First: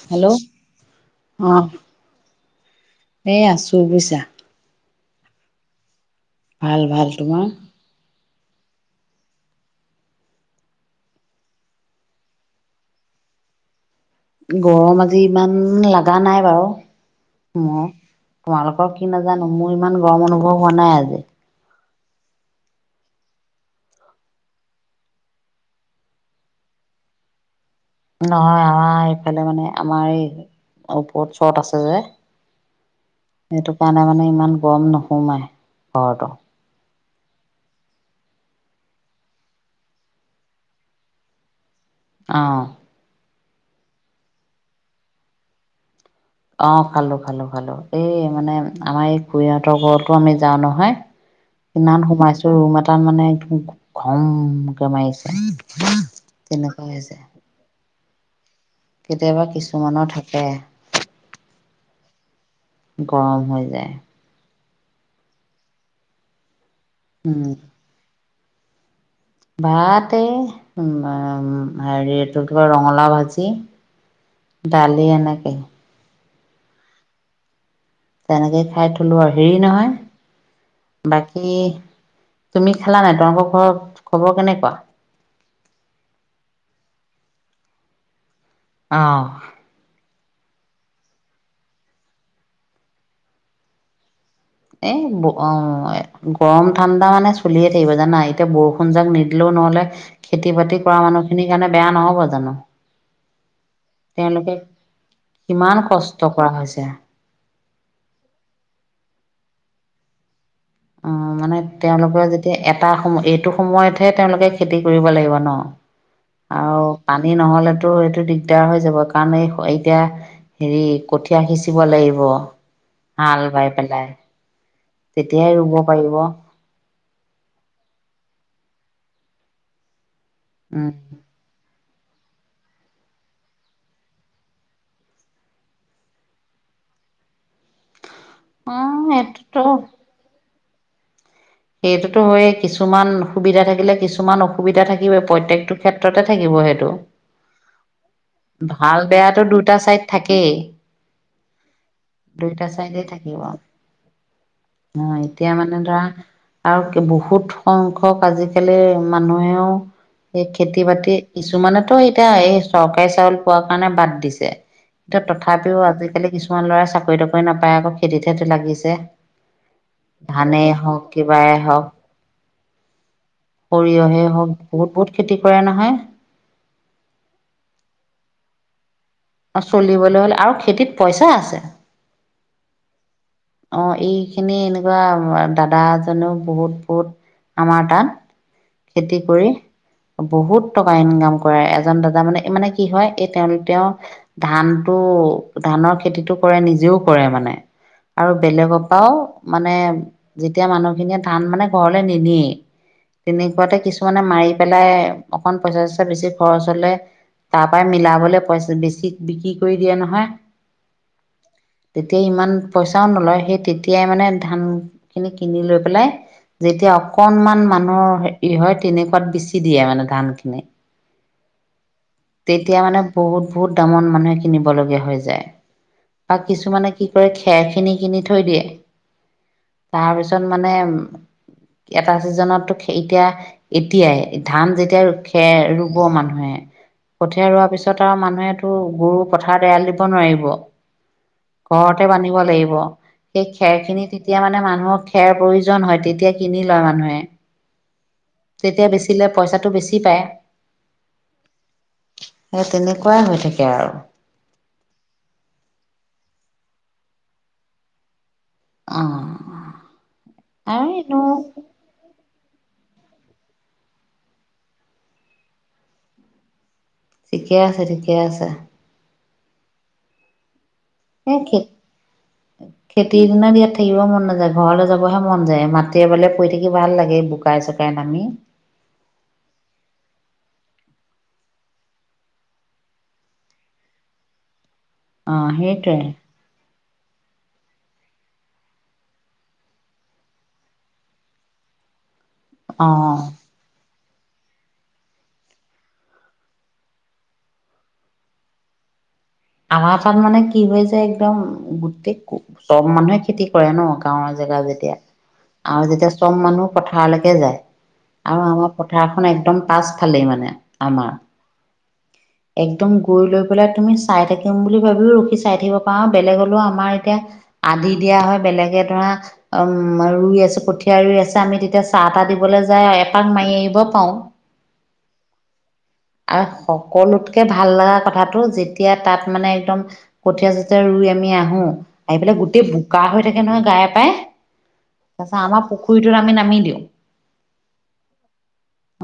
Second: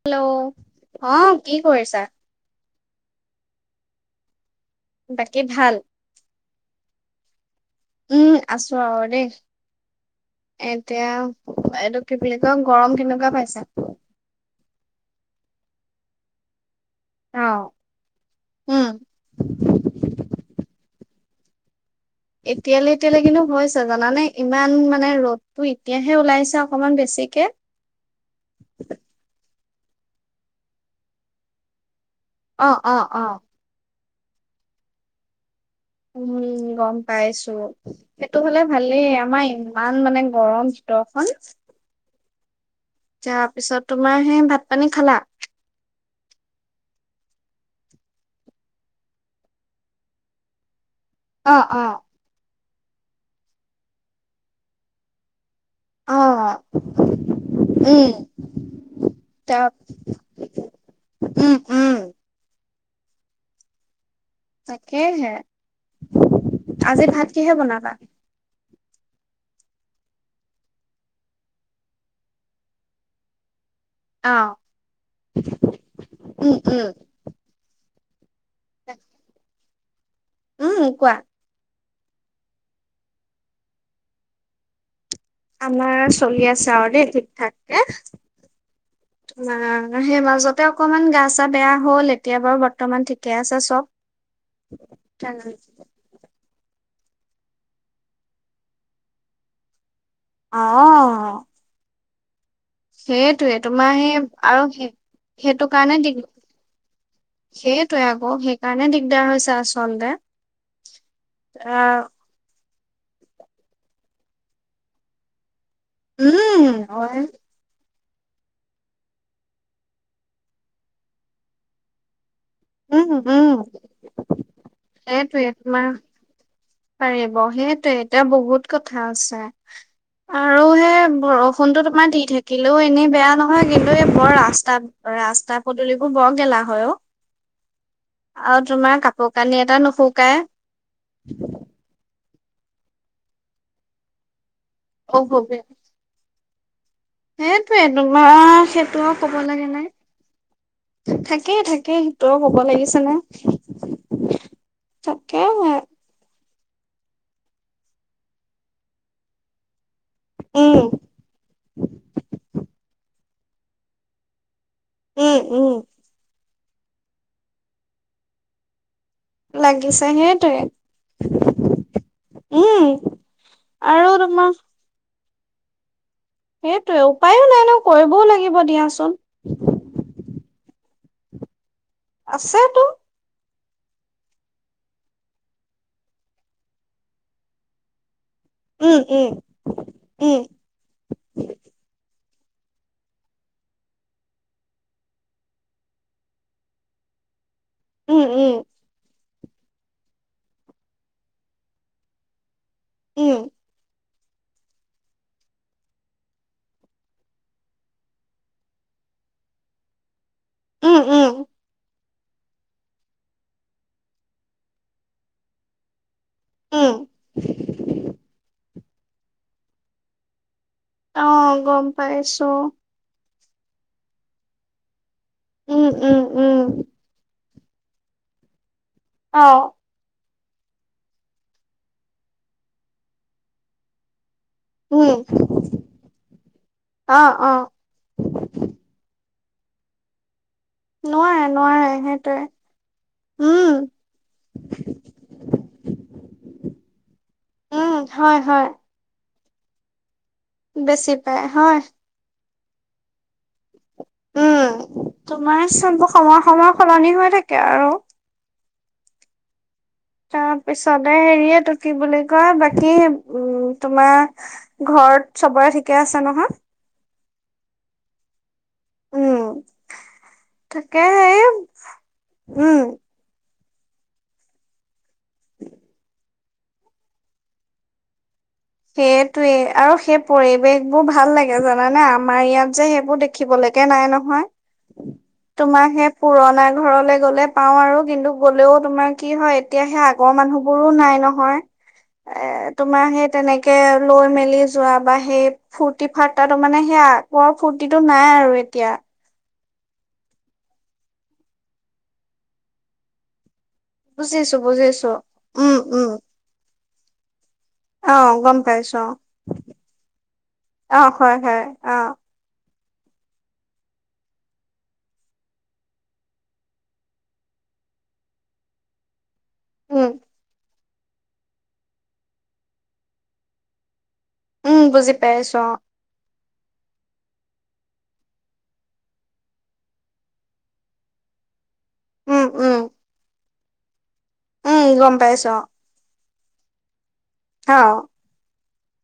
Hello অ কি কৰিছা? এ আছো বুইছা বাকী ভাল ভাল ভাল তোমাৰ উম আছোঁ আৰু দেই এতিয়া এইটো কি বুলি কয় গৰম কেনেকুৱা পাইছা গৰম আজি ইমান লগা নাই বাৰু অ মো উম তোমালোকৰ কি নাজানো মোৰ ইমান গৰম অনুভৱ হোৱা নাই আজি এতিয়ালে এতিয়ালে কিন্তু হৈছে জানানে ইমান মানে ৰ'দতো এতিয়াহে ওলাইছে অকনমান বেছি। গতিকে নহয় আমাৰ এইফালে মানে আমাৰ এই ওপত চত আছে যে। অ অ অ সেইটো কাৰণে মানে ইমান গৰম নোসোমাই ঘৰতো উম গম পাইছো সেইটো হলে ভালেই আমাৰ ইমান মানে গৰম ভিতৰখন- অ তাৰ পিছত তোমাৰ সেই ভাত পানী খালা। অ খালো খালো খালো এই মানে আমাৰ এই খুৰিহঁতৰ ঘৰতো আমি যাওঁ নহয়। অ অ ইমান সোমাইছো ৰুম এটা মানে একদম ঘমকে মাৰিছে। অ তেনেকুৱা হৈছে উম কেতিয়াবা তাৰ কিছুমানৰ থাকে। উম উম গৰম হৈ যায়। তাকেহে আজি ভাত কিহে বনালা? ভাত এ উ হেৰি এইটো কি কয় ৰঙালাও ভাজি অ', ডালি এনেকে উম উম তেনেকে খাইথলোঁ আৰু হেৰি নহয়। উম, কোৱা। বাকী তুমি খালা নাই তোমালোকৰ ঘৰৰ খবৰ কেনেকুৱা? আমাৰ চলি আছে আৰু দেই ঠিক থাককে অ'। মা সেই মাজত তে অকনমান গা চা বেয়া হল। এতিয়া বাৰু বৰ্তমান ঠিকে আছে চব। এ ব অ-গৰম ঠাণ্ডা মানে চলিয়ে থাকিব জানা এতিয়া বৰষুণ যাক নিদিলেও নহ'লে খেতি বাতি কৰা অ', মানুহখিনিৰ কাৰণে বেয়া নহব জানো! সেইটোৱে, তোমাৰ সেই তেওঁলোকে আৰু সেইটো কিমান কাৰণে কষ্ট দিগ কৰা হৈছে। সেইটোৱে আকৌ সেইকাৰণে দিগদাৰ হৈছে আচলতে। অ মানে অ', তেওঁলোকৰ যেতিয়া এট টা সময় এইটো সময়তহে তেওঁলোকে খেতি কৰিব লাগিব ন! উম, হয়। টো এইটো দিগদাৰ হৈ যাব কাৰণ এই এতিয়া হেৰি কঠীয়া সিঁচিব লাগিব। হাল বাই পেলাই। তেতিয়াই সেটোৱে ৰুব তোমাৰ পাৰিব অঁ পাৰিব। সেইটোৱে, এতিয়া বহুত কথা আছে। আৰু সেই বৰষুণটো এমাহ দি থাকিলেও এনেই বেয়া নহয়, কিন্তু এই বৰ ৰাস্তা ৰাস্তা পদুলিবোৰ বৰ গেলা হয় অ। আৰু তোমাৰ কাপোৰ কানি এইটোতো এটা নুশুকাই। সেইটোতো হয়ে। কিছুমান সুবিধা থাকিলে কিছুমান অসুবিধা থাকিবয়ে। প্ৰত্যেকটো ক্ষেত্ৰতে থাকিব সেইটো। সেইটোৱে তোমাৰ ভাল সেইটোও কব বেয়াটো লাগে দুটা নাই। চাইড থাকেই থাকেই থাকেই সেইটো আৰু ক'ব লাগিছে নে। আহ, তাকে এতিয়া মানে ধৰা আৰু বহুত সংখ্যক আজিকালি মানুহেও এই উম খেতি-বাতি কিছুমানেতো এতিয়া এই চৰকাৰী চাউল পোৱাৰ কাৰণে বাদ দিছে। কিন্তু উম উম তথাপিও আজিকালি কিছুমান ল'ৰাই চাকৰি-তাকৰি নাপায় আকৌ খেতিত হে টো লাগিছে। লাগিছে, সেইটোৱে। কিবায়ে হক উম। আৰু সৰিয়হে হওক। বহুত-বহুত খেতি কৰে নহয়। সেইটোয়ে উপায়ো নাই ন কৰিবও লাগিব দিয়াচোন। অ' চলিবলৈ হ'ল আৰু খেতিত পইচা আছে। আছে তো। অ' এই খিনি এনেকুৱা দাদা এজনেও বহুত-বহুত আমাৰ তাত উম খেতি উম কৰি বহুত টকা ইনকাম কৰে। এজন দাদা মানে মানে কি হয়, এই তেওঁ তেওঁ ধানতটো, ধানৰ খেতিটো কৰে। নিজেও কৰে মানে। উম আৰু উম বেলেগৰ পৰাও, মানে যেতিয়া মানুহখিনিয়ে ধান মানে ঘৰলে নিনিয়েই। উম তেনেকুৱাতে কিছুমানে মাৰি পেলাই অকন পইচা চইচা বেছি খৰচ হলে তাৰ পৰা মিলাবলৈ পইচা বেছি বিক্ৰী কৰি দিয়ে নহয়। উম, উম। তেতিয়া ইমান পইচাও নলয় সেই তেতিয়াই মানে ধানখিনি কিনি লৈ পেলাই যেতিয়া উম অকনমান মানুহৰ হ হয় তেনেকুৱাত বেছি দিয়ে মানে ধান খিনি। অ গম পাইছো। বহুত-বহুত দামত মানুহে কিনিবলগীয়া হৈ যায়। উম, উম, বা উম, কিছুমানে কি কৰে খে খেৰখিনি কিনি থৈ দিয়ে। অ'। তাৰপিছত মানে এটা চিজনতো এতিয়া, এতিয়াই ধান যেতিয়া উম, খেৰ ৰুব মানুহে, অ', কঠীয়া ৰোৱাৰ অ', পিছত আৰু মানুহে গৰু পথাৰত এৰাল দিব নোৱাৰিব। নোৱাৰে। নোৱাৰে ঘৰতে বান্ধিব সেইটোৱে। লাগিব। সেই উম, খেৰ খিনি তেতিয়া মানে মানুহক খেৰ প্ৰয়োজন হয়, তেতিয়া কিনি লয় মানুহে। উম, হয়, হয়। তেতিয়া বেচিলে পইচাটো বেছি পায়। বেছি পাই, হয়। সেই তেনেকুৱাই হৈ থাকে আৰু। উ, তোমাৰ চ সময় সময় সলনি হৈ থাকে আৰু। অহ। তাৰপিছতে হেৰিয়টো কি বুলি। কয় বাকী উ তোমাৰ ঘৰত চবৰে ঠিকে আছে নহয়। ঠিকে আছে ঠিকে আছে। উম, তাকে এ সেই খে উম। খেতিৰ দিনা ইয়াতে। থাকিব মন নাযায় ঘৰলৈ যাবহে মন যায় মাি এ বলে পৰি থাকি ভাল লাগে বোকাই চোকাই নামি। সেইটোৱে আৰু সেই পৰিৱেশ বোৰ ভাল লাগে জানানে আমাৰ ইয়াত যে সেইবোৰ দেখিব লাগে। কে নাই নহয় অ' তোমাৰ সেইটোৱে সেই পুৰণা ঘৰলে গলে পাও আৰু। কিন্তু গ'লেও তোমাৰ কি হয় এতিয়া সেই আগৰ মানুহবোৰো নাই নহয়। এ তোমাৰ অ' সেই তেনেকে। লৈ মেলি যোৱা বা সেই ফূৰ্তি ফাৰ্তা মানে সেই আগৰ ফূৰ্তিটো নাই আৰু এতিয়া। অ। আৱা তাত মানে কি হয় যে একদম গোটেই চব মানুহে খেতি। কৰে ন গাঁৱৰ জেগা বুজিছো যেতিয়া বুজিছো। উম আৰু যেতিয়া উম চব মানুহ পথাৰলৈকে যায়। অ আৰু গম আমাৰ পাইছো অ পথাৰখন একদম পাছফালেই মানে অ আমাৰ এক। হয় হয় অ একদম গৈ লৈ পেলাই তুমি। চাই থাকিম বুলি ভাবিও ৰখি চাই থাকিব পাৰো বেলেগ হলেও আমাৰ এতিয়া আদি দিয়া হয় বেলেগে ধৰা। উম ৰুই আছে কঠীয়া ৰুই আছে আমি তেতিয়া চাহ তাহ দিবলৈ যায় এপাক মাৰি আহিব পাৰো। উম বুজি পাইছো। আৰু সকলোতকে ভাল লগা কথাটো যি। তেতিয়া তাত মানে একদম কঠীয়া জঠিয়া ৰুই আমি আহো আহি পেলাই উম গোতেেই উম বোকা হৈ থাকে। নহয় গ পাই উম গম তাৰাছ পাইছো আমাৰ পুখুৰীটোত আমি নামি দিওঁ। অ।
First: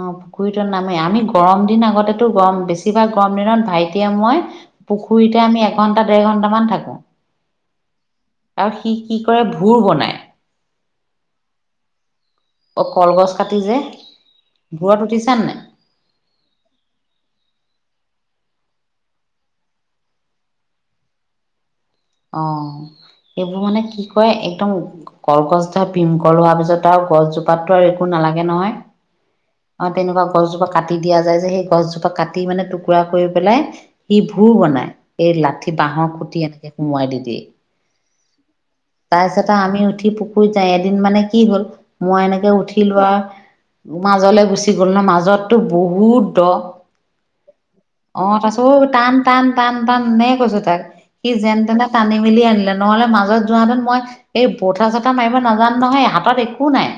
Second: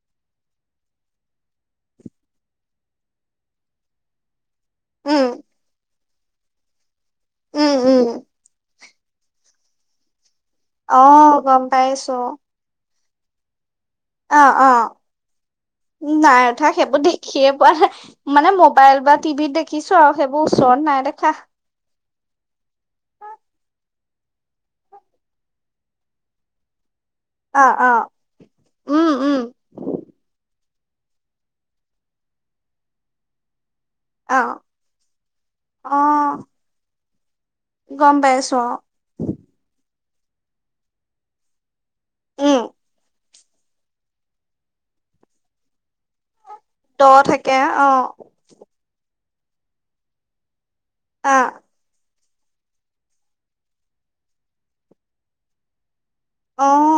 অ পুখুৰীত নামেই আমি গৰম দিন আগতেো গৰম বেছিভাগ গৰম দিনত ভাইটিয়ে মই। উম পুখুৰীতে আমি এঘণ্টা দেৰ ঘণ্টামান থাকো। উম উম। আৰু সি কি কৰে ভোৰ বনাই। অ গম পাই আছো। অ কলগছ কাটি যে। অ অ ভূৰত উঠিছানে নাই নাই উঠা সেইবোৰ দেখিয়ে পোৱা নাই মানে মই। মোবাইল বা টিভিত দেখিছো আৰু সেইবোৰ ওচৰত নাই দেখা। অ এইবোৰ মানে কি কয় একদম কলগছ ধৰা ভীমকল হোৱাৰ পিছত। আৰু অ গছজোপাতটো আৰু অ একো নালাগে নহয়। উম উম অ তেনেকুৱা গছজোপা কাটি দিয়া যায় যে সেই গছজোপা কাটি মানে টুকুৰা কৰি পেলাই সি অ ভোৰ বনাই এই লাঠি অ বাঁহৰ খুটি এনেকে সোমোৱাই দি দিয়ে। গম পাইছো। তাৰপিছতে আমি উঠি পুখুৰীত যাই এদিন মানে কি হ'ল মই এনেকে উম উঠি লোৱা মাজলে। গুচি গ'ল ন মাজততো বহুত দ দ থাকে অ তাৰছত টান। টান টান টাননে কৈছো তাক সি আ যেন তেনে টান। আানি মেলি আনিলে নহলে মাজত য হাতত মই এই পথাা চথা মাৰিব নাজান নহয়। তাত একো অ নাই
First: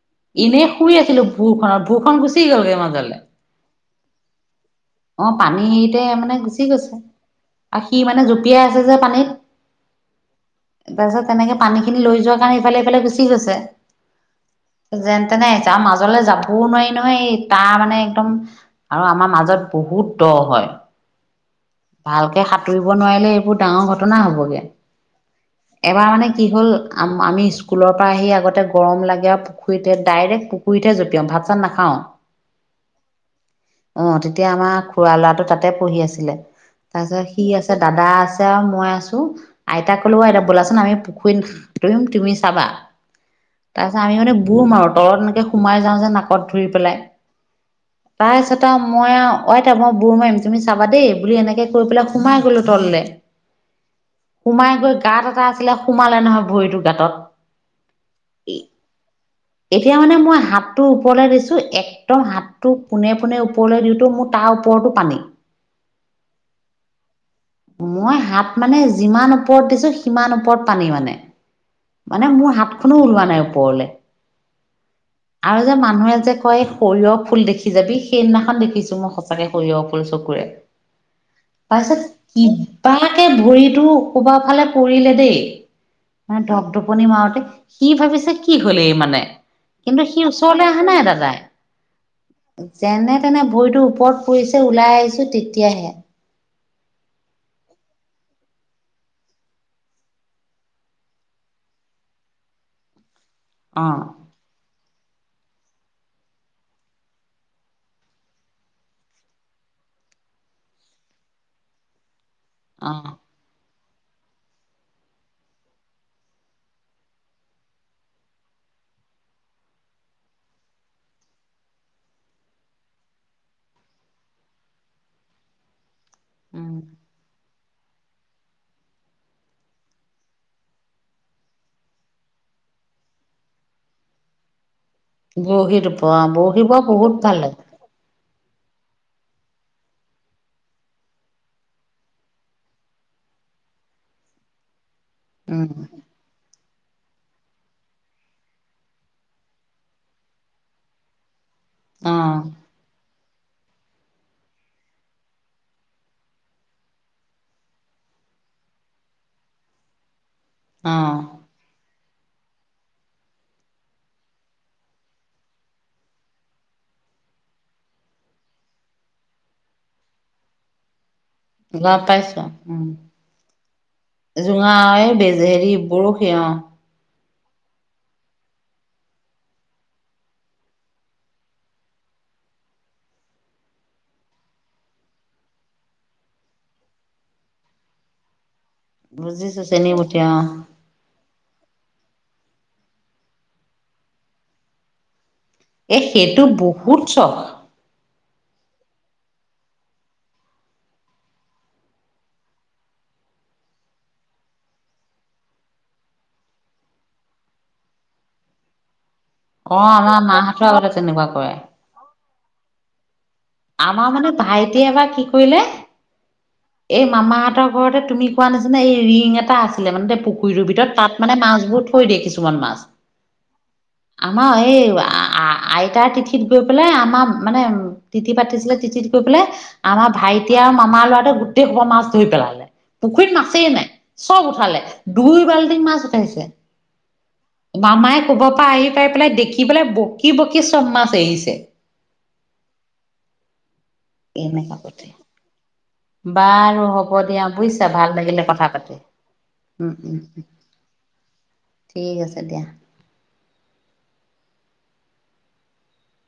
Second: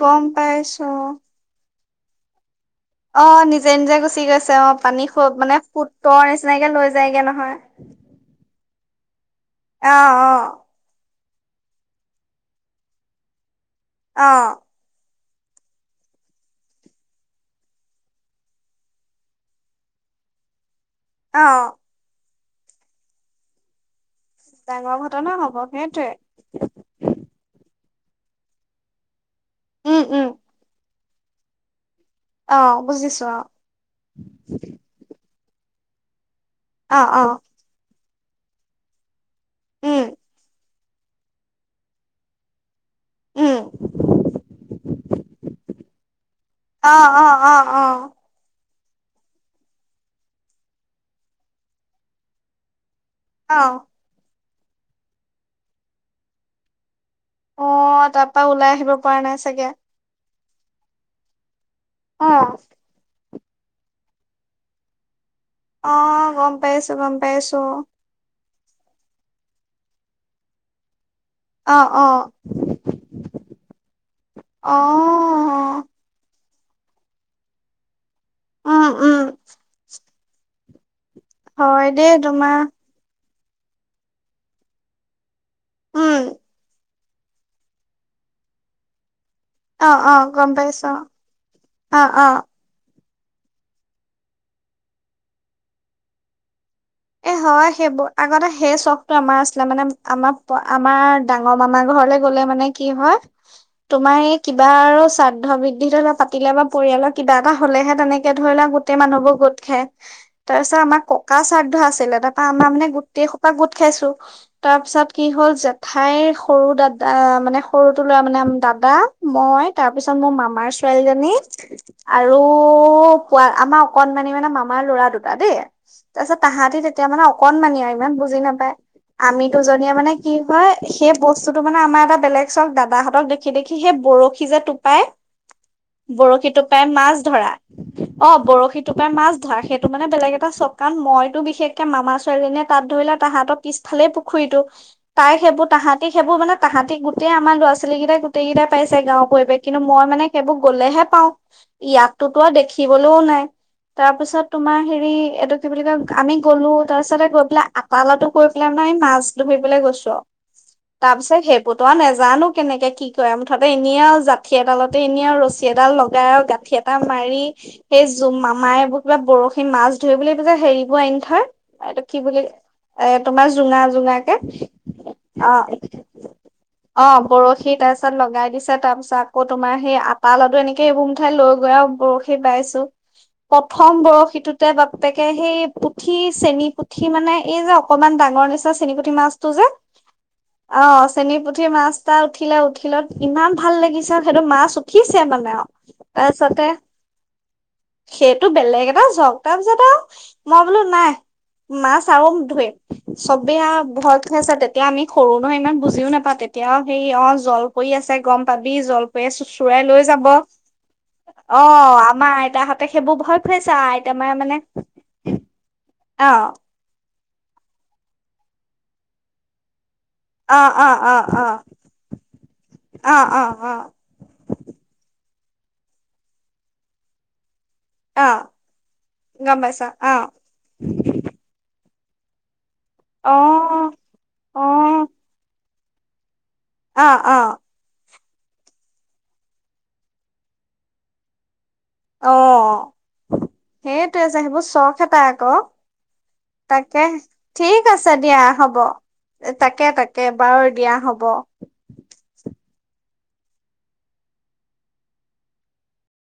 গম এনেই পাইছো শুই আছিলো ভূুৰ খত ভূ খন গুচি গ'লগৈ। মাজলে অ নিজে নিজে গুচি গৈছে অ পানী খু অ মানে পানী হেৰিতে ফুতৰ মানে গুচি নিচিনাকে লৈ গৈছে যায়গে নহয়। সি মানে জপিয়াই আছে যে পানীত আহ অ তাৰপিছত তেনেকে পানীখিনি লৈ যোৱাৰ কাৰণে ইফালে ইফালে গুচি গৈছে। অ। যেন তেনে যাম মাজলৈ যাম। কবও নোৱাৰি নহয়, তাৰ মানে একদম আৰু আমাৰ মাজত বহুত দ হয়। অ ভালকে সাঁতুৰিব নোৱাৰিলে এইবোৰ ডাঙৰ ঘ না হবগে, ডাঙৰ ঘটনা হব সেইটোৱে এবাৰ মানে কি হ'ল আম আমি স্কু লৰ পৰা আহি আগতে গৰম লাগে আৰু পুখুৰীতে উম উম ডাইৰেক্ট পুখুৰীতে জঁপিয়াম, ভাত চাত নাখাওঁ। অ, তেতিয়া আমাৰ খুৰা লৰাটো তাতে পঢ়ি আছিলে। অ অ তাৰপিছত সি আছে, দাদা আছে আৰু মই আছো, আইতাক উম কলো আইতা ব'লাচোন আমি পুখুৰীত সাতুৰিম তুমি চাবা উম তাৰপিছত আমি মানে বুৰ মাৰো তলত এনেকে সোমাই ত ধৰি পেলাই অ অ অ অ তাৰপিছত ত মই অ আইতা মই বুৰ মাৰিম তুমি চাবা দেই বুলি এনেকে কৰি পেলাই সোমাই গলো তললে। অ। সোমাই গৈ গাঁত এটা আছিলে, সোমালে নহয় ভৰিটোৰ গাঁতত অহ, তাৰ পৰা ওলাই আহিব পৰা নাই চাগে। এতিয়া মানে মই হাতটো ওপৰলৈ দিছো, একদম অ হাতটো পোনে পোনে ওপৰলৈ দিওঁতো মোৰ তাৰ ওপৰতো পানী। অ গম পাই আছো, গম পাইছো মই হাত মানে যিমান ওপৰত দিছো, সিমান ওপৰত পানী মানে। অ অ মানে মোৰ হাতখনো ওলোৱা নাই ওপৰলে। অ আৰু যে মানুহে যে কয় সৰিয়হ ফুল দেখি যাবি, সেইদিনাখন উম দেখিছো উম মই সঁচাকে সৰিয়হ ফুল চকুৰে। হয় দে কিবা কে ভৰিটো কবাৰ ফালে পৰিলে দেই, উম মই ধক ধক পনি মাৰতে, সি ভাবিছে কি হলে এই মানে। অ কিন্তু অ সি গম ওচৰলৈ অহা পাইছো নাই দাদাই, অ অ যেনে তেনে ভৰিটো ওপৰত পৰিছে ওলাই আহিছো তেতিয়াহে। এ হয় সেইবোৰ, আগতে সেই চখটো আমাৰ আছিলে মানে আমাৰ আমাৰ ডাঙৰ মামা গল ঘৰলে গলে মানে কি হয়, অ তোমাৰ সেই কিবা আৰু শ্ৰাদ্ধ বৃদ্ধি ধৰি লওঁ পাতিলে বা পৰিয়ালৰ কিবা এটা হলেহে তেনেকে ধৰি লও গোটেই মানুহবোৰ গোট খাই। তাৰপিছত আমাৰ ককা শ্ৰাদ্ধ আছিলে, তাৰ পৰা আমাৰ মানে অ গোটেই সোপা গোট খাইছো, তাৰ পিছত কি হ'ল জেঠাইৰ সৰু দাদা, মানে সৰুটো লৰা মানে দা দা, মই তাৰ পিছত মোৰ মামাৰ ছোৱালীজনী আৰু পোৱা আমাৰ অকনমানি মানে মামাৰ ল'ৰা দুটা দেই, তাৰপিছত উম তাহাঁতি তেতিয়া মানে অকণমানি আৰু ইমান বুজি নাপায়। আমি দুজনীয়ে মানে কি হয় সেই বস্তুটো মানে আমাৰ এটা বেলেগ চক দাদাহঁতক দেখি দেখি সেই বৰশী যে টোপাই? বৰশীত ওপৰ বৰশী বৰ টোপাই বহুত মাছ ভাল ধৰা। লাগে অ বৰশীটো টোপাই মাছ ধৰা, সেইটো মানে বেলেগ এটা চকান মই বিশেষকে মামা ছোৱালীজনীয়ে তাত ধৰিলে তাহাঁতৰ পিছফালেই পুখুৰীটো তাই সেইবোৰ, উম তাহাঁতি সেইবোৰ মানে তাহাঁতি গোটেই আমাৰ ল'ৰা -ছোৱালী কেইটাই গোটেই কেইটা পাইছে গাওৰ পৰিৱেশ কিন্তু মই মানে সেইবোৰ গ'লেহে পাওঁ। অ ইয়াতোতো আৰু দেখিবলৈও নাই, তাৰপিছত তোমাৰ হেৰি এইটো কি বুলি কয় আমি গলো, তাৰ পিছতে গৈ পেলাই আকালটো কৰি পেলাই মই মাছ ধৰিবলৈ গৈছো আৰু। অ তাৰ পিছত সেই পতোৱা নে জানো কেনেকে কি কৰে মুঠতে এনে আৰু জাঠি এডালতে এনে আৰু ৰছী এডাল লগাই আৰু গাঁঠি এটা মা ৰি সেই জ মামাইবোৰ কিবা বৰশী মাছ ধৰিব বুলি হেৰি লগ পাইছো উম, তোমাৰ জোঙা জোঙাকে জোঙা এই বেজে অ হেৰি বৰশী অ। অ। বৰশী তাৰ পিছত লগাই দিছে, তাৰ পিছত আকৌ তোমাৰ সেই আটা লডু এনেকে এইবোৰ মুঠাই লৈ গৈ আও বৰশী বাইছো প্ৰথম বৰশীটোতে বাপেকে সেই পুঠি চেনী পুঠি মানে এই যে অকমান ডাঙৰ নিচনা চেনি পুঠি মাছটো বুজিছো যে! চেনী বতিয়া অ চেনী পুঠি মাছ এটা উঠিলে উঠিলত ইমান ভাল লাগিছে সেইটো মাছ উঠিছে মানে এ সেইটো তাৰপিছতে বহুত চখ সেইটো বেলেগ এটা চক তাৰপিছত আও মই বোলো নাই মাছ আৰু ধৰিম। চবেই আও ভয় খাইছে, তেতিয়া আমি সৰু নহয় ইমান বুজিও নাপাওঁ তেতিয়া সেই অ জল পৰি আ ছে গম পাবি জলপৰীয়ে অ চোচৰাই লৈ আমাৰ যাব, মাহঁতৰ আগতে তেনেকুৱা কৰে অ আমাৰ আই তাহাতে সেইবোৰ ভয় খুৱাইছে আমাৰ মানে ভাইটিয়ে এবাৰ কি কৰিলে অহ এই মামাহঁতৰ ঘৰতে তুমি কোৱা নিচিনা এই ৰিং এটা আ ছিলে মানে দেই অ পুখুৰীটোৰ অ ভিতৰত অ তাত মানে অ মাছবোৰ থৈ দিয়ে কিছুমান মাছ অ অ অ আমাৰ এই আইতাৰ তিথিত গৈ পেলাই আমাৰ মানে অ তিথি পাতিছিলে তিথিত গৈ পেলাই গম পাইছা আমাৰ অ ভাইটি আৰু মামাৰ ল'ৰাটোৱে গোটেই সোপা মাছ ধৰি পেলালে অ পুখুৰীত মাছেই নাই চব অ উঠালে দুই বাল্টি মাছ উঠাইছে অ অ শোবৰ পৰা আহি পাই পেলাই দেখি পেলাই বকি বকি চব মাছ এৰিছে অ সেইটোৱে যে সেইবোৰ এনেকা চখ পাতে এটা আকৌ বাৰু তাকে হ'ব দিয়া বুজিছা ঠিক ভাল আছে দিয়া লাগিলে কথা হ'ব পাতি উম তাকে উম তাকে উম বাৰু দিয়া হব ঠিক আছে দিয়া